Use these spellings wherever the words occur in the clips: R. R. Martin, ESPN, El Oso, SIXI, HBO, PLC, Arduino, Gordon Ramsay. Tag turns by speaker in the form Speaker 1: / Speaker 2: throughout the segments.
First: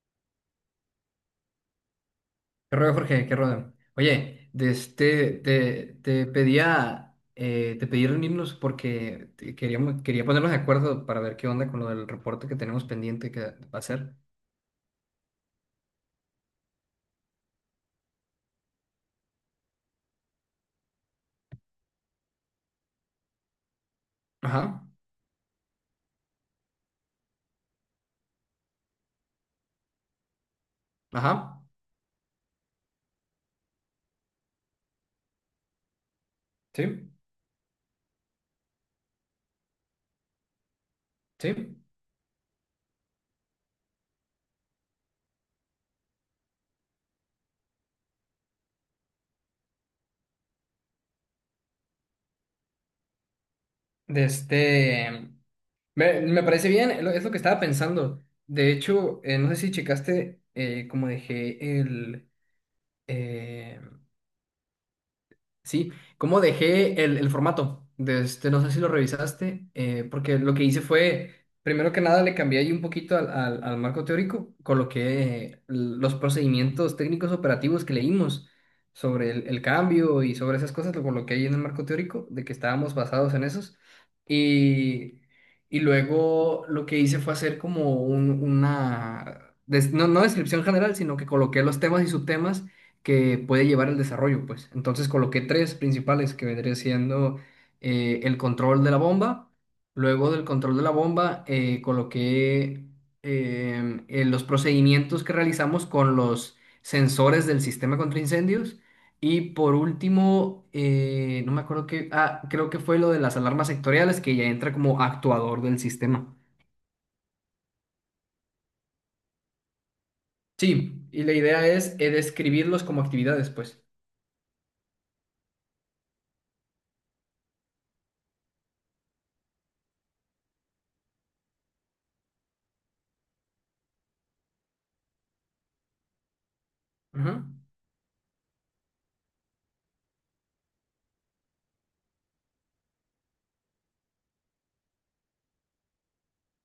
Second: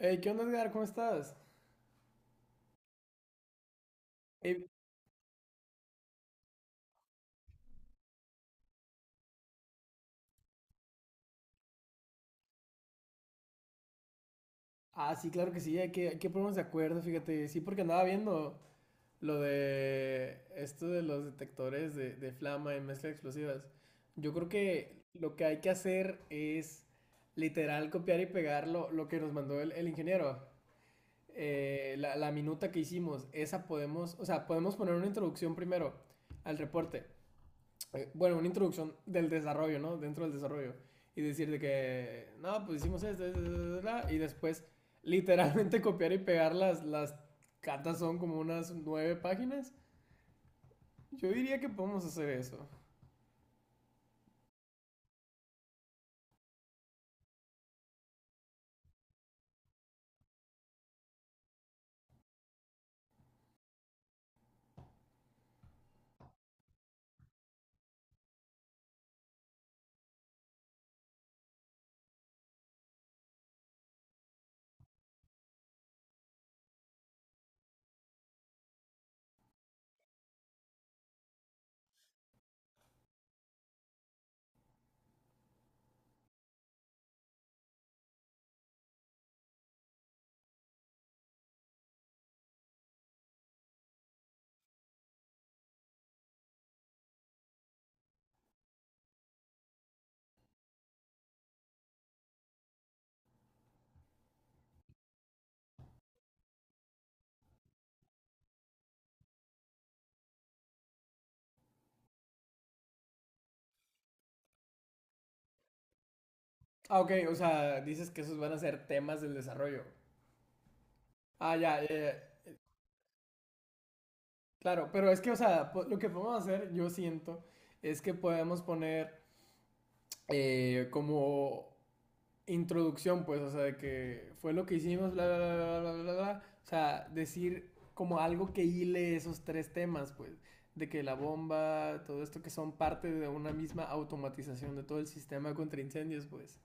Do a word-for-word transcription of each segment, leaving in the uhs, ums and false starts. Speaker 1: Hey, ¿qué onda, Edgar? ¿Cómo estás?
Speaker 2: ¿Qué rollo, Jorge? ¿Qué rollo? Oye,
Speaker 1: Eh,
Speaker 2: de este, te, te pedía, eh, te pedí reunirnos porque te- queríamos, quería ponernos de acuerdo para ver qué onda con lo del reporte que tenemos pendiente que va a hacer.
Speaker 1: ah, sí, claro que sí, hay que, hay que ponernos de acuerdo, fíjate. Sí, porque andaba viendo lo de esto de los detectores de, de flama y mezcla de explosivas. Yo creo
Speaker 2: Ajá,
Speaker 1: que lo que hay que hacer es literal copiar y pegar lo, lo que nos mandó el, el ingeniero.
Speaker 2: ajá,
Speaker 1: Eh, la, la minuta que hicimos, esa podemos, o sea, podemos poner una introducción primero al reporte.
Speaker 2: sí,
Speaker 1: Eh, bueno, una introducción del desarrollo, ¿no? Dentro del desarrollo. Y decir de
Speaker 2: sí.
Speaker 1: que, no, pues hicimos esto, esto, esto, esto", y después literalmente copiar y pegar las, las cartas son como unas nueve páginas. Yo diría que podemos hacer eso.
Speaker 2: De este, me, me parece bien, lo- es lo que estaba pensando. De hecho, eh, no sé si checaste, eh, como dejé el, sí, cómo dejé el, el formato. De este, no sé si lo revisaste, eh, porque lo que hice fue, primero que nada, le cambié ahí un poquito al, al- al marco teórico, coloqué eh, los procedimientos técnicos operativos que leímos sobre el, el cambio y sobre esas cosas, lo coloqué ahí en el marco teórico, de que estábamos basados en esos. Y, y luego lo que hice fue hacer como un- una, des- no, no descripción general, sino que coloqué los temas y subtemas que puede llevar el desarrollo, pues. Entonces coloqué tres principales que vendría siendo eh, el control de la bomba, luego del control de la bomba, eh, coloqué em, eh, los procedimientos que realizamos con los sensores del sistema contra incendios. Y por último, eh, no me acuerdo qué, ah, creo que fue lo de las alarmas sectoriales que ya entra como actuador del sistema.
Speaker 1: Ah, ok, o sea, dices que esos van a ser temas del desarrollo.
Speaker 2: Sí, y la
Speaker 1: Ah,
Speaker 2: idea
Speaker 1: ya, ya,
Speaker 2: es eh,
Speaker 1: ya.
Speaker 2: describirlos como actividades, pues.
Speaker 1: Claro, pero es que, o sea, po- lo que podemos hacer, yo siento, es que podemos poner eh, como introducción, pues, o sea, de que fue lo que hicimos, bla, bla, bla, bla, bla, bla, bla. O sea,
Speaker 2: Ujú,
Speaker 1: decir como algo que hile esos tres temas, pues, de que la bomba, todo esto que son parte de una misma automatización de todo el sistema contra incendios, pues,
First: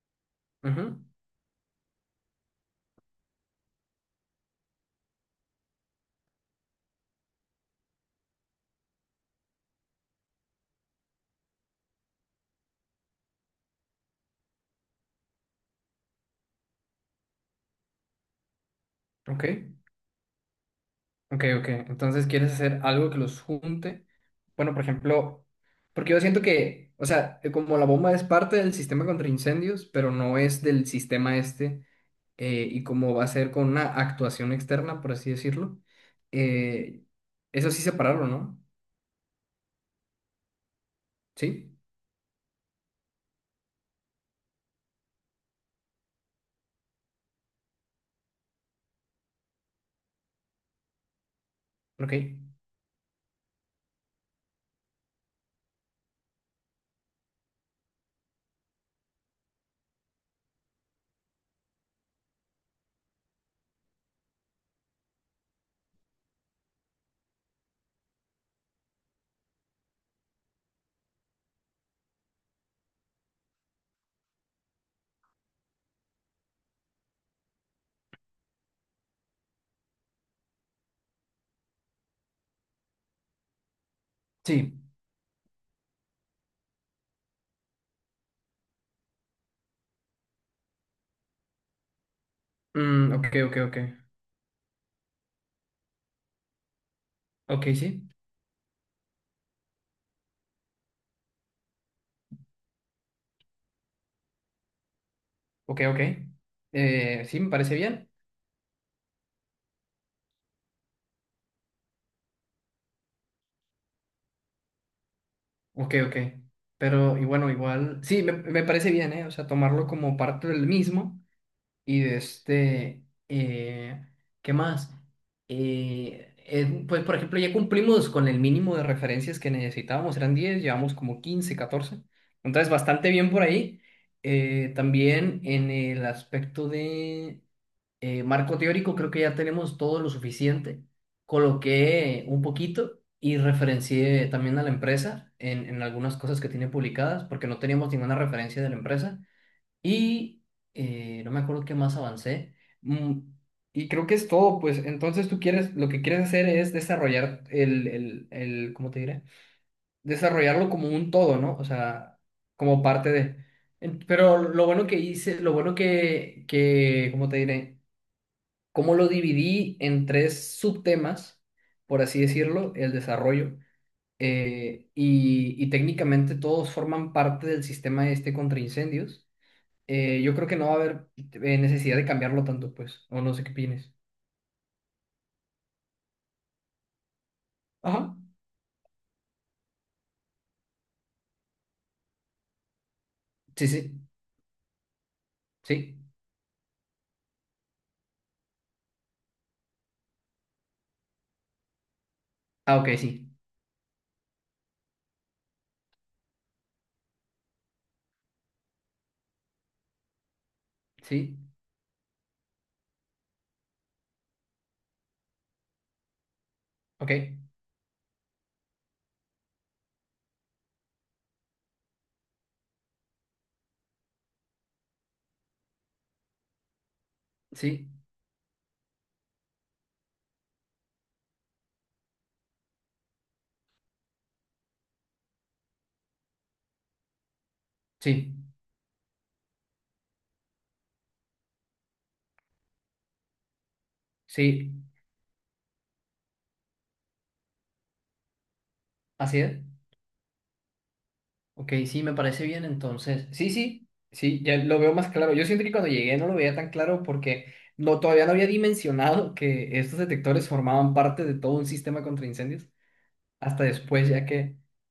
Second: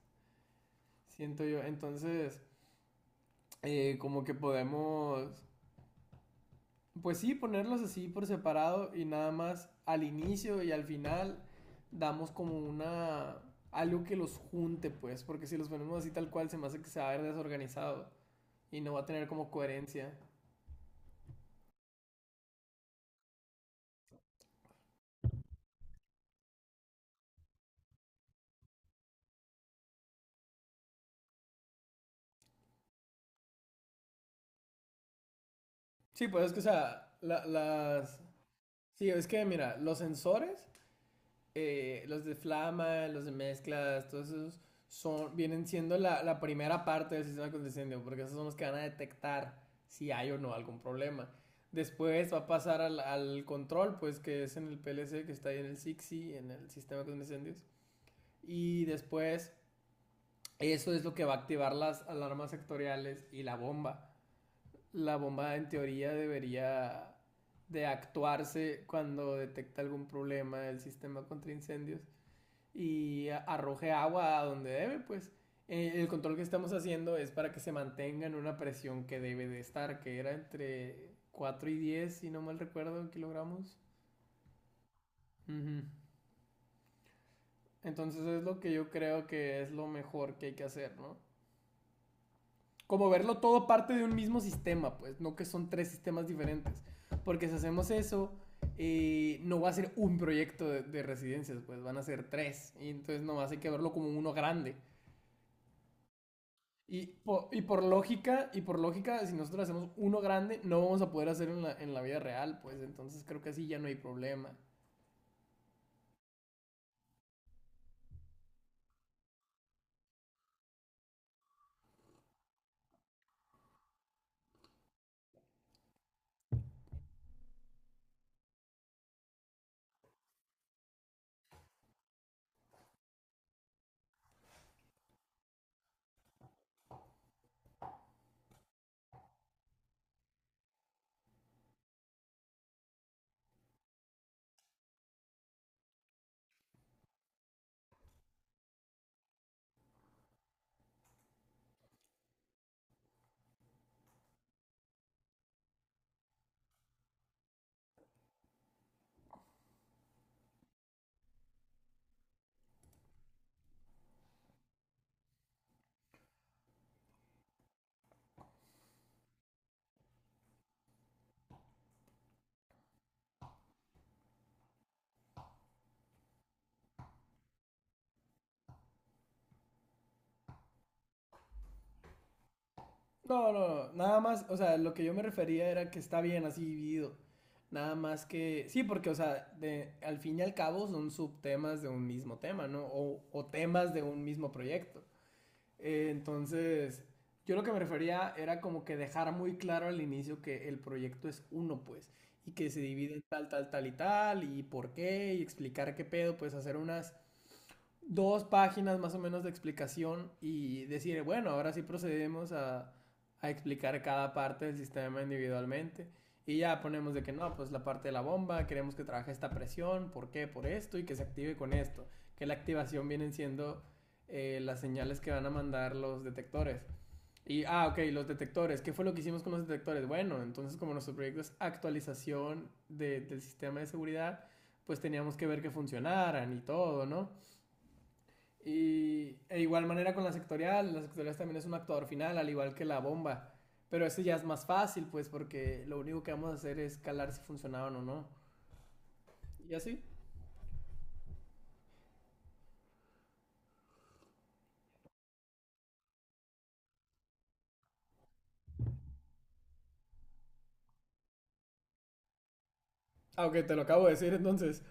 Speaker 2: ujú,
Speaker 1: siento yo. Entonces, eh, como que podemos, pues sí, ponerlos así por separado y nada más al inicio y al final damos como una algo que los junte, pues, porque si los ponemos así tal cual se me hace que se va a ver desorganizado y no va a tener
Speaker 2: ok.
Speaker 1: como coherencia.
Speaker 2: Ok, ok. Entonces, ¿quieres hacer algo que los junte? Bueno, por ejemplo, porque yo siento que, o sea, eh, como la bomba es parte del sistema contra incendios, pero no es del sistema este, eh, y como va a ser con una actuación externa, por así decirlo,
Speaker 1: Sí, pues es que, o
Speaker 2: eh,
Speaker 1: sea, la-
Speaker 2: eso sí
Speaker 1: las...
Speaker 2: separarlo, ¿no?
Speaker 1: Sí, es que, mira, los sensores,
Speaker 2: Sí,
Speaker 1: eh, los de flama, los de mezclas, todos esos son, vienen siendo la, la primera parte del sistema de incendio, porque esos son los que van a detectar si hay o no algún problema.
Speaker 2: ok.
Speaker 1: Después va a pasar al, al control, pues que es en el P L C, que está ahí en el SIXI, en el sistema de incendios. Y después, eso es lo que va a activar las alarmas sectoriales y la bomba. La bomba en teoría debería de actuarse cuando detecta algún problema del sistema contra incendios y arroje agua a donde debe, pues. Eh, El control que estamos haciendo es para que se mantenga en una presión que debe de estar, que era entre cuatro y diez si no mal recuerdo, kilogramos.
Speaker 2: Sí.
Speaker 1: Ujú. Entonces es lo que yo creo que es lo mejor que hay que hacer, ¿no? Como
Speaker 2: Mm, ok,
Speaker 1: verlo
Speaker 2: ok,
Speaker 1: todo
Speaker 2: ok.
Speaker 1: parte de un mismo sistema, pues, no que son tres sistemas diferentes. Porque si
Speaker 2: Ok,
Speaker 1: hacemos
Speaker 2: sí.
Speaker 1: eso, eh, no va a ser un proyecto de, de, residencias, pues van a ser tres. Y entonces nomás hay que verlo como uno grande.
Speaker 2: Ok, ok.
Speaker 1: Y
Speaker 2: Eh, sí,
Speaker 1: por,
Speaker 2: me
Speaker 1: y
Speaker 2: parece
Speaker 1: por
Speaker 2: bien.
Speaker 1: lógica, y por lógica, si nosotros hacemos uno grande, no vamos a poder hacer en la, en la vida real, pues entonces creo que así ya no hay problema.
Speaker 2: Ok, ok. Pero, y bueno, igual, sí, me, me parece bien, ¿eh? O sea, tomarlo como parte del mismo, y de este, eh, ¿qué más? Eh, eh, pues, por ejemplo, ya cumplimos con el mínimo de referencias que necesitábamos, eran diez, llevamos como quince, catorce. Entonces, bastante bien por ahí. Eh, también en el aspecto de eh, marco teórico, creo que ya tenemos todo lo suficiente. Coloqué un poquito y referencié también a la empresa en, en algunas cosas que tiene publicadas, porque no teníamos ninguna referencia de la empresa. Y, eh, no me acuerdo qué más avancé. Mm, y creo que es todo, pues entonces tú quieres, lo que quieres hacer es desarrollar el, el, el, ¿cómo te diré? Desarrollarlo como un todo, ¿no? O sea, como parte de. En- Pero lo bueno que hice, lo bueno que, que, ¿cómo te diré? Como lo dividí en tres subtemas, por así decirlo, el desarrollo, eh, y, y técnicamente todos forman parte del sistema este contra incendios. Eh, yo creo que no va a haber eh, necesidad de cambiarlo tanto, pues. O no sé qué
Speaker 1: No, no,
Speaker 2: opines.
Speaker 1: no, nada más, o sea, lo que yo me refería era que está bien así dividido. Nada
Speaker 2: Ajá.
Speaker 1: más que, sí, porque, o sea, de, al fin y al cabo son subtemas de un mismo tema, ¿no? O, o
Speaker 2: Sí,
Speaker 1: temas de
Speaker 2: sí,
Speaker 1: un mismo proyecto.
Speaker 2: sí.
Speaker 1: Eh, entonces, yo lo que me refería era como que dejar muy claro al inicio que el proyecto es uno, pues, y que
Speaker 2: Ah,
Speaker 1: se
Speaker 2: ok,
Speaker 1: divide en
Speaker 2: sí.
Speaker 1: tal, tal, tal y tal, y por qué, y explicar qué pedo, pues hacer unas dos páginas más o menos de explicación y decir,
Speaker 2: Sí,
Speaker 1: bueno, ahora sí procedemos a, a explicar cada parte del sistema individualmente. Y ya ponemos
Speaker 2: ok.
Speaker 1: de que no, pues la parte de la bomba, queremos que trabaje esta presión, ¿por qué? Por esto y que se active con esto. Que la activación vienen siendo eh, las señales que van a mandar los detectores. Y, ah,
Speaker 2: Sí,
Speaker 1: ok, los detectores. ¿Qué fue lo que hicimos con los detectores? Bueno, entonces como nuestro proyecto es actualización de- del sistema de seguridad, pues teníamos que ver que funcionaran y todo, ¿no?
Speaker 2: sí,
Speaker 1: Y e igual manera con la sectorial, la sectorial también es un actuador final, al igual que la bomba. Pero ese ya es más
Speaker 2: sí.
Speaker 1: fácil, pues, porque lo único que vamos a hacer es calar si funcionaban o no.
Speaker 2: Así es.
Speaker 1: Y así.
Speaker 2: Ok, sí, me parece bien entonces. Sí, sí, sí, ya lo veo más claro. Yo siento que cuando llegué no lo veía tan claro porque no, todavía no había dimensionado que estos detectores formaban parte de todo un sistema contra incendios.
Speaker 1: Ah,
Speaker 2: Hasta
Speaker 1: ok, te lo acabo
Speaker 2: después,
Speaker 1: de
Speaker 2: ya
Speaker 1: decir
Speaker 2: que.
Speaker 1: entonces.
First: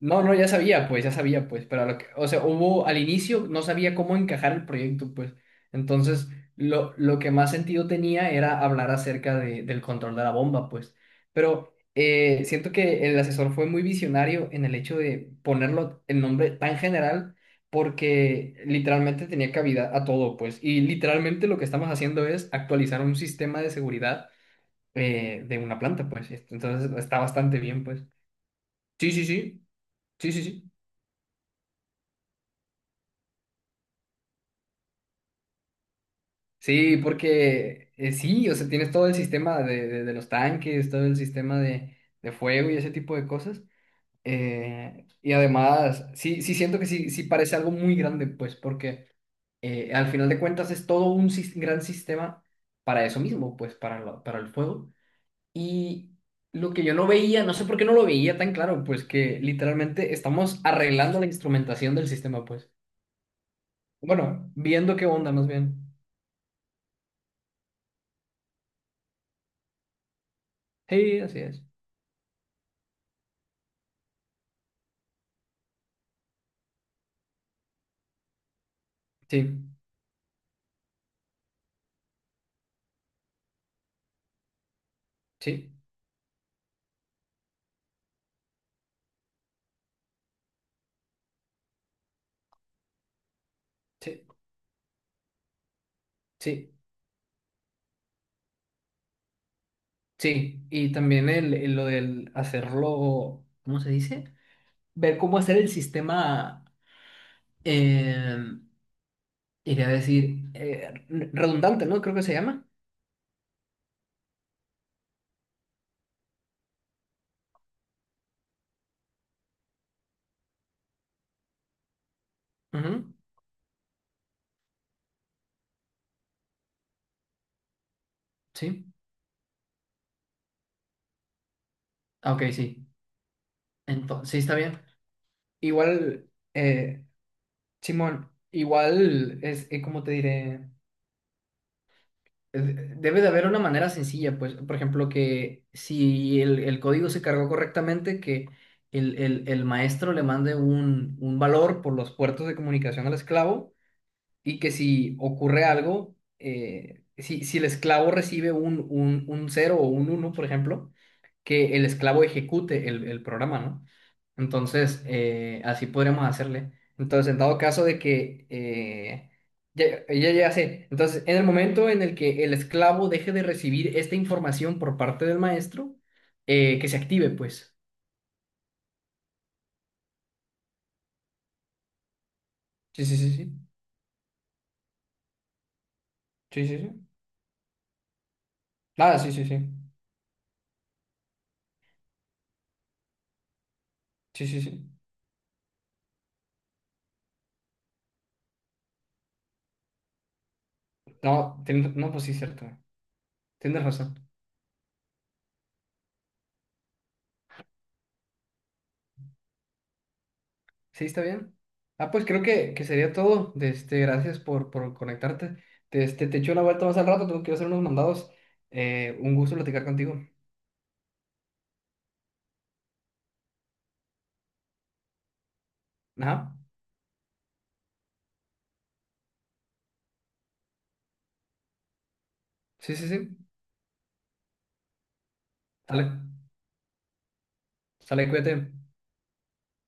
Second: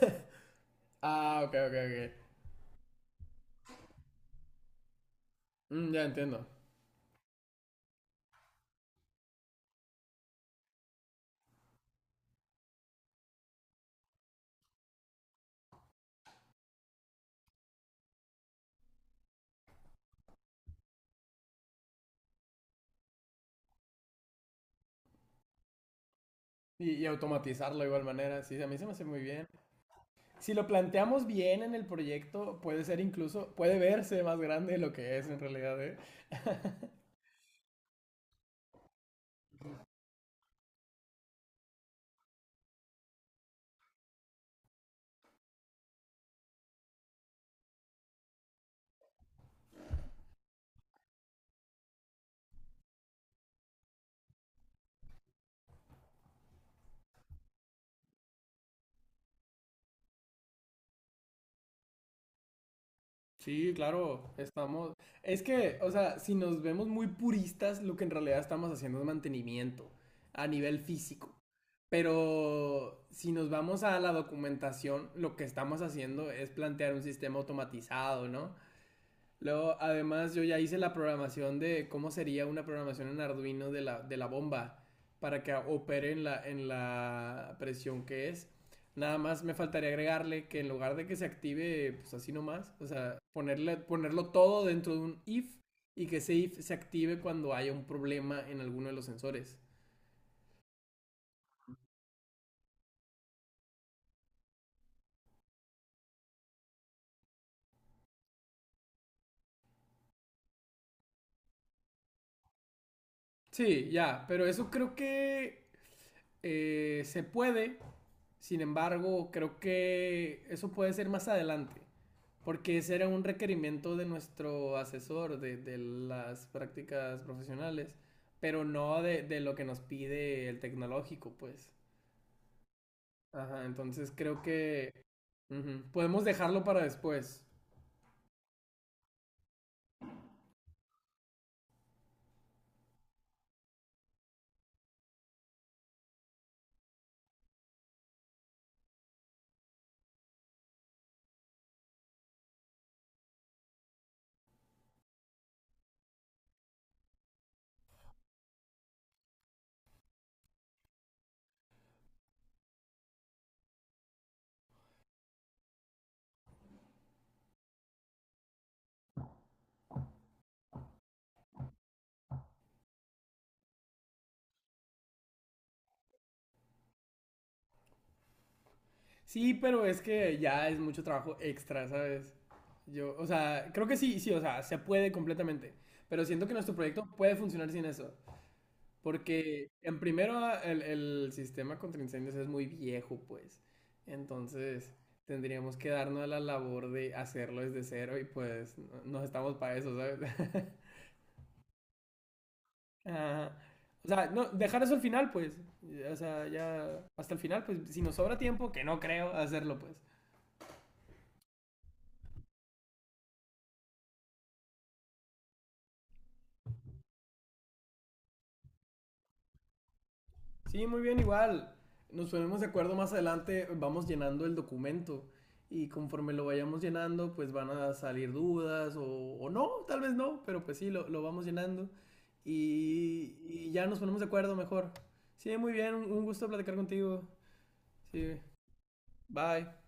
Speaker 2: No, no, ya sabía, pues, ya
Speaker 1: Ah,
Speaker 2: sabía,
Speaker 1: ok,
Speaker 2: pues,
Speaker 1: ok,
Speaker 2: pero a lo que,
Speaker 1: ok.
Speaker 2: o sea, hubo al inicio, no sabía cómo encajar el proyecto, pues.
Speaker 1: Mm, ya
Speaker 2: Entonces,
Speaker 1: entiendo.
Speaker 2: lo, lo que más sentido tenía era hablar acerca de- del control de la bomba, pues. Pero, eh, siento que el asesor fue muy visionario en el hecho de ponerlo el nombre tan general, porque literalmente tenía cabida a todo, pues. Y literalmente lo que estamos haciendo es actualizar un sistema de seguridad, eh, de una planta, pues.
Speaker 1: Y,
Speaker 2: Entonces,
Speaker 1: y
Speaker 2: está bastante
Speaker 1: automatizarlo
Speaker 2: bien,
Speaker 1: de igual
Speaker 2: pues.
Speaker 1: manera. Sí, a mí se me hace
Speaker 2: Sí,
Speaker 1: muy
Speaker 2: sí,
Speaker 1: bien.
Speaker 2: sí, sí, sí,
Speaker 1: Si lo
Speaker 2: sí.
Speaker 1: planteamos bien en el proyecto, puede ser incluso, puede verse más grande de lo que es en realidad, ¿eh?
Speaker 2: Sí, porque eh, sí, o sea, tienes todo el sistema de, de- de los tanques, todo el sistema de, de fuego y ese tipo de cosas. Eh, y además, sí, sí siento que sí, sí parece algo muy grande, pues, porque eh, al final de cuentas es todo un sis- gran sistema para eso mismo, pues, para, lo- para el fuego. Y lo que yo no veía, no sé por qué no lo veía tan claro, pues, que literalmente estamos arreglando la instrumentación del sistema, pues.
Speaker 1: Sí, claro,
Speaker 2: Bueno,
Speaker 1: estamos.
Speaker 2: viendo qué onda,
Speaker 1: Es
Speaker 2: más
Speaker 1: que,
Speaker 2: bien.
Speaker 1: o sea, si nos vemos muy puristas, lo que en realidad estamos haciendo es mantenimiento a nivel
Speaker 2: Sí,
Speaker 1: físico.
Speaker 2: así es.
Speaker 1: Pero si nos vamos a la documentación, lo que estamos haciendo es plantear un sistema automatizado, ¿no?
Speaker 2: Sí,
Speaker 1: Luego, además, yo ya hice la programación de cómo sería una programación en Arduino de la, de la bomba para que
Speaker 2: sí.
Speaker 1: opere en la, en la presión que es. Nada más me faltaría agregarle que en lugar de que se active, pues así nomás, o sea, ponerle,
Speaker 2: Sí,
Speaker 1: ponerlo todo dentro de un if y que ese if
Speaker 2: sí,
Speaker 1: se active cuando haya un problema en alguno de los sensores.
Speaker 2: sí. Y también el, el- lo del hacerlo, ¿cómo se dice? Ver cómo hacer el sistema, eh, iría a decir, eh, re- redundante, ¿no? Creo que se llama.
Speaker 1: Sí, ya, pero eso creo que eh, se puede, sin embargo, creo que eso puede ser más adelante. Porque ese
Speaker 2: Ujú,
Speaker 1: era un requerimiento de nuestro asesor de, de las prácticas profesionales, pero
Speaker 2: sí.
Speaker 1: no de, de lo que nos pide el tecnológico, pues.
Speaker 2: Ah, ok, sí.
Speaker 1: Ajá, entonces
Speaker 2: Entonces, sí,
Speaker 1: creo
Speaker 2: está bien.
Speaker 1: que ujú, podemos
Speaker 2: Igual,
Speaker 1: dejarlo para
Speaker 2: eh,
Speaker 1: después.
Speaker 2: Simón, igual es, eh, ¿cómo te diré? de- Debe de haber una manera sencilla, pues, por ejemplo, que si el, el código se cargó correctamente, que el, el- el maestro le mande un, un valor por los puertos de comunicación al esclavo, y que si ocurre algo, eh, si, si el esclavo recibe un, un, un cero o un uno, por ejemplo, que el esclavo ejecute el, el programa, ¿no? Entonces, eh, así podríamos hacerle. Entonces, en dado caso de que, eh, ya, ya, ya sé. Entonces, en el momento en el que el esclavo deje de recibir esta información por parte del maestro, eh, que se active, pues.
Speaker 1: Sí, pero es que ya es mucho trabajo extra, ¿sabes?
Speaker 2: Sí,
Speaker 1: Yo,
Speaker 2: sí,
Speaker 1: o
Speaker 2: sí, sí.
Speaker 1: sea, creo que sí, sí, o sea, se puede completamente, pero siento que
Speaker 2: Sí,
Speaker 1: nuestro
Speaker 2: sí, sí.
Speaker 1: proyecto puede funcionar sin eso.
Speaker 2: Ah, sí, sí, sí.
Speaker 1: Porque en primero el, el sistema contra incendios es muy viejo, pues.
Speaker 2: Sí, sí, sí.
Speaker 1: Entonces tendríamos que darnos a la labor de hacerlo desde cero y pues no, no estamos para eso, ¿sabes?
Speaker 2: No, ten- no, pues sí, cierto.
Speaker 1: Ah,
Speaker 2: Tienes
Speaker 1: o sea,
Speaker 2: razón.
Speaker 1: no, dejar eso al final, pues. O sea, ya hasta el final, pues si nos sobra tiempo, que no creo hacerlo, pues.
Speaker 2: Sí, está bien. Ah, pues creo que, que sería todo. De este, gracias por, por conectarte. De este, te echo una vuelta más al rato, tengo que ir a hacer unos mandados. Eh, un gusto platicar contigo.
Speaker 1: Sí, muy bien, igual. Nos ponemos de acuerdo más adelante, vamos llenando el documento y conforme lo
Speaker 2: Ajá.
Speaker 1: vayamos llenando, pues van a salir dudas o, o no, tal vez no, pero pues sí, lo, lo vamos llenando
Speaker 2: Sí, sí,
Speaker 1: y,
Speaker 2: sí.
Speaker 1: y ya nos ponemos de acuerdo mejor. Sí, muy bien,
Speaker 2: Dale.
Speaker 1: un un gusto platicar contigo.
Speaker 2: Sale,
Speaker 1: Sí,
Speaker 2: cuídate.
Speaker 1: bye.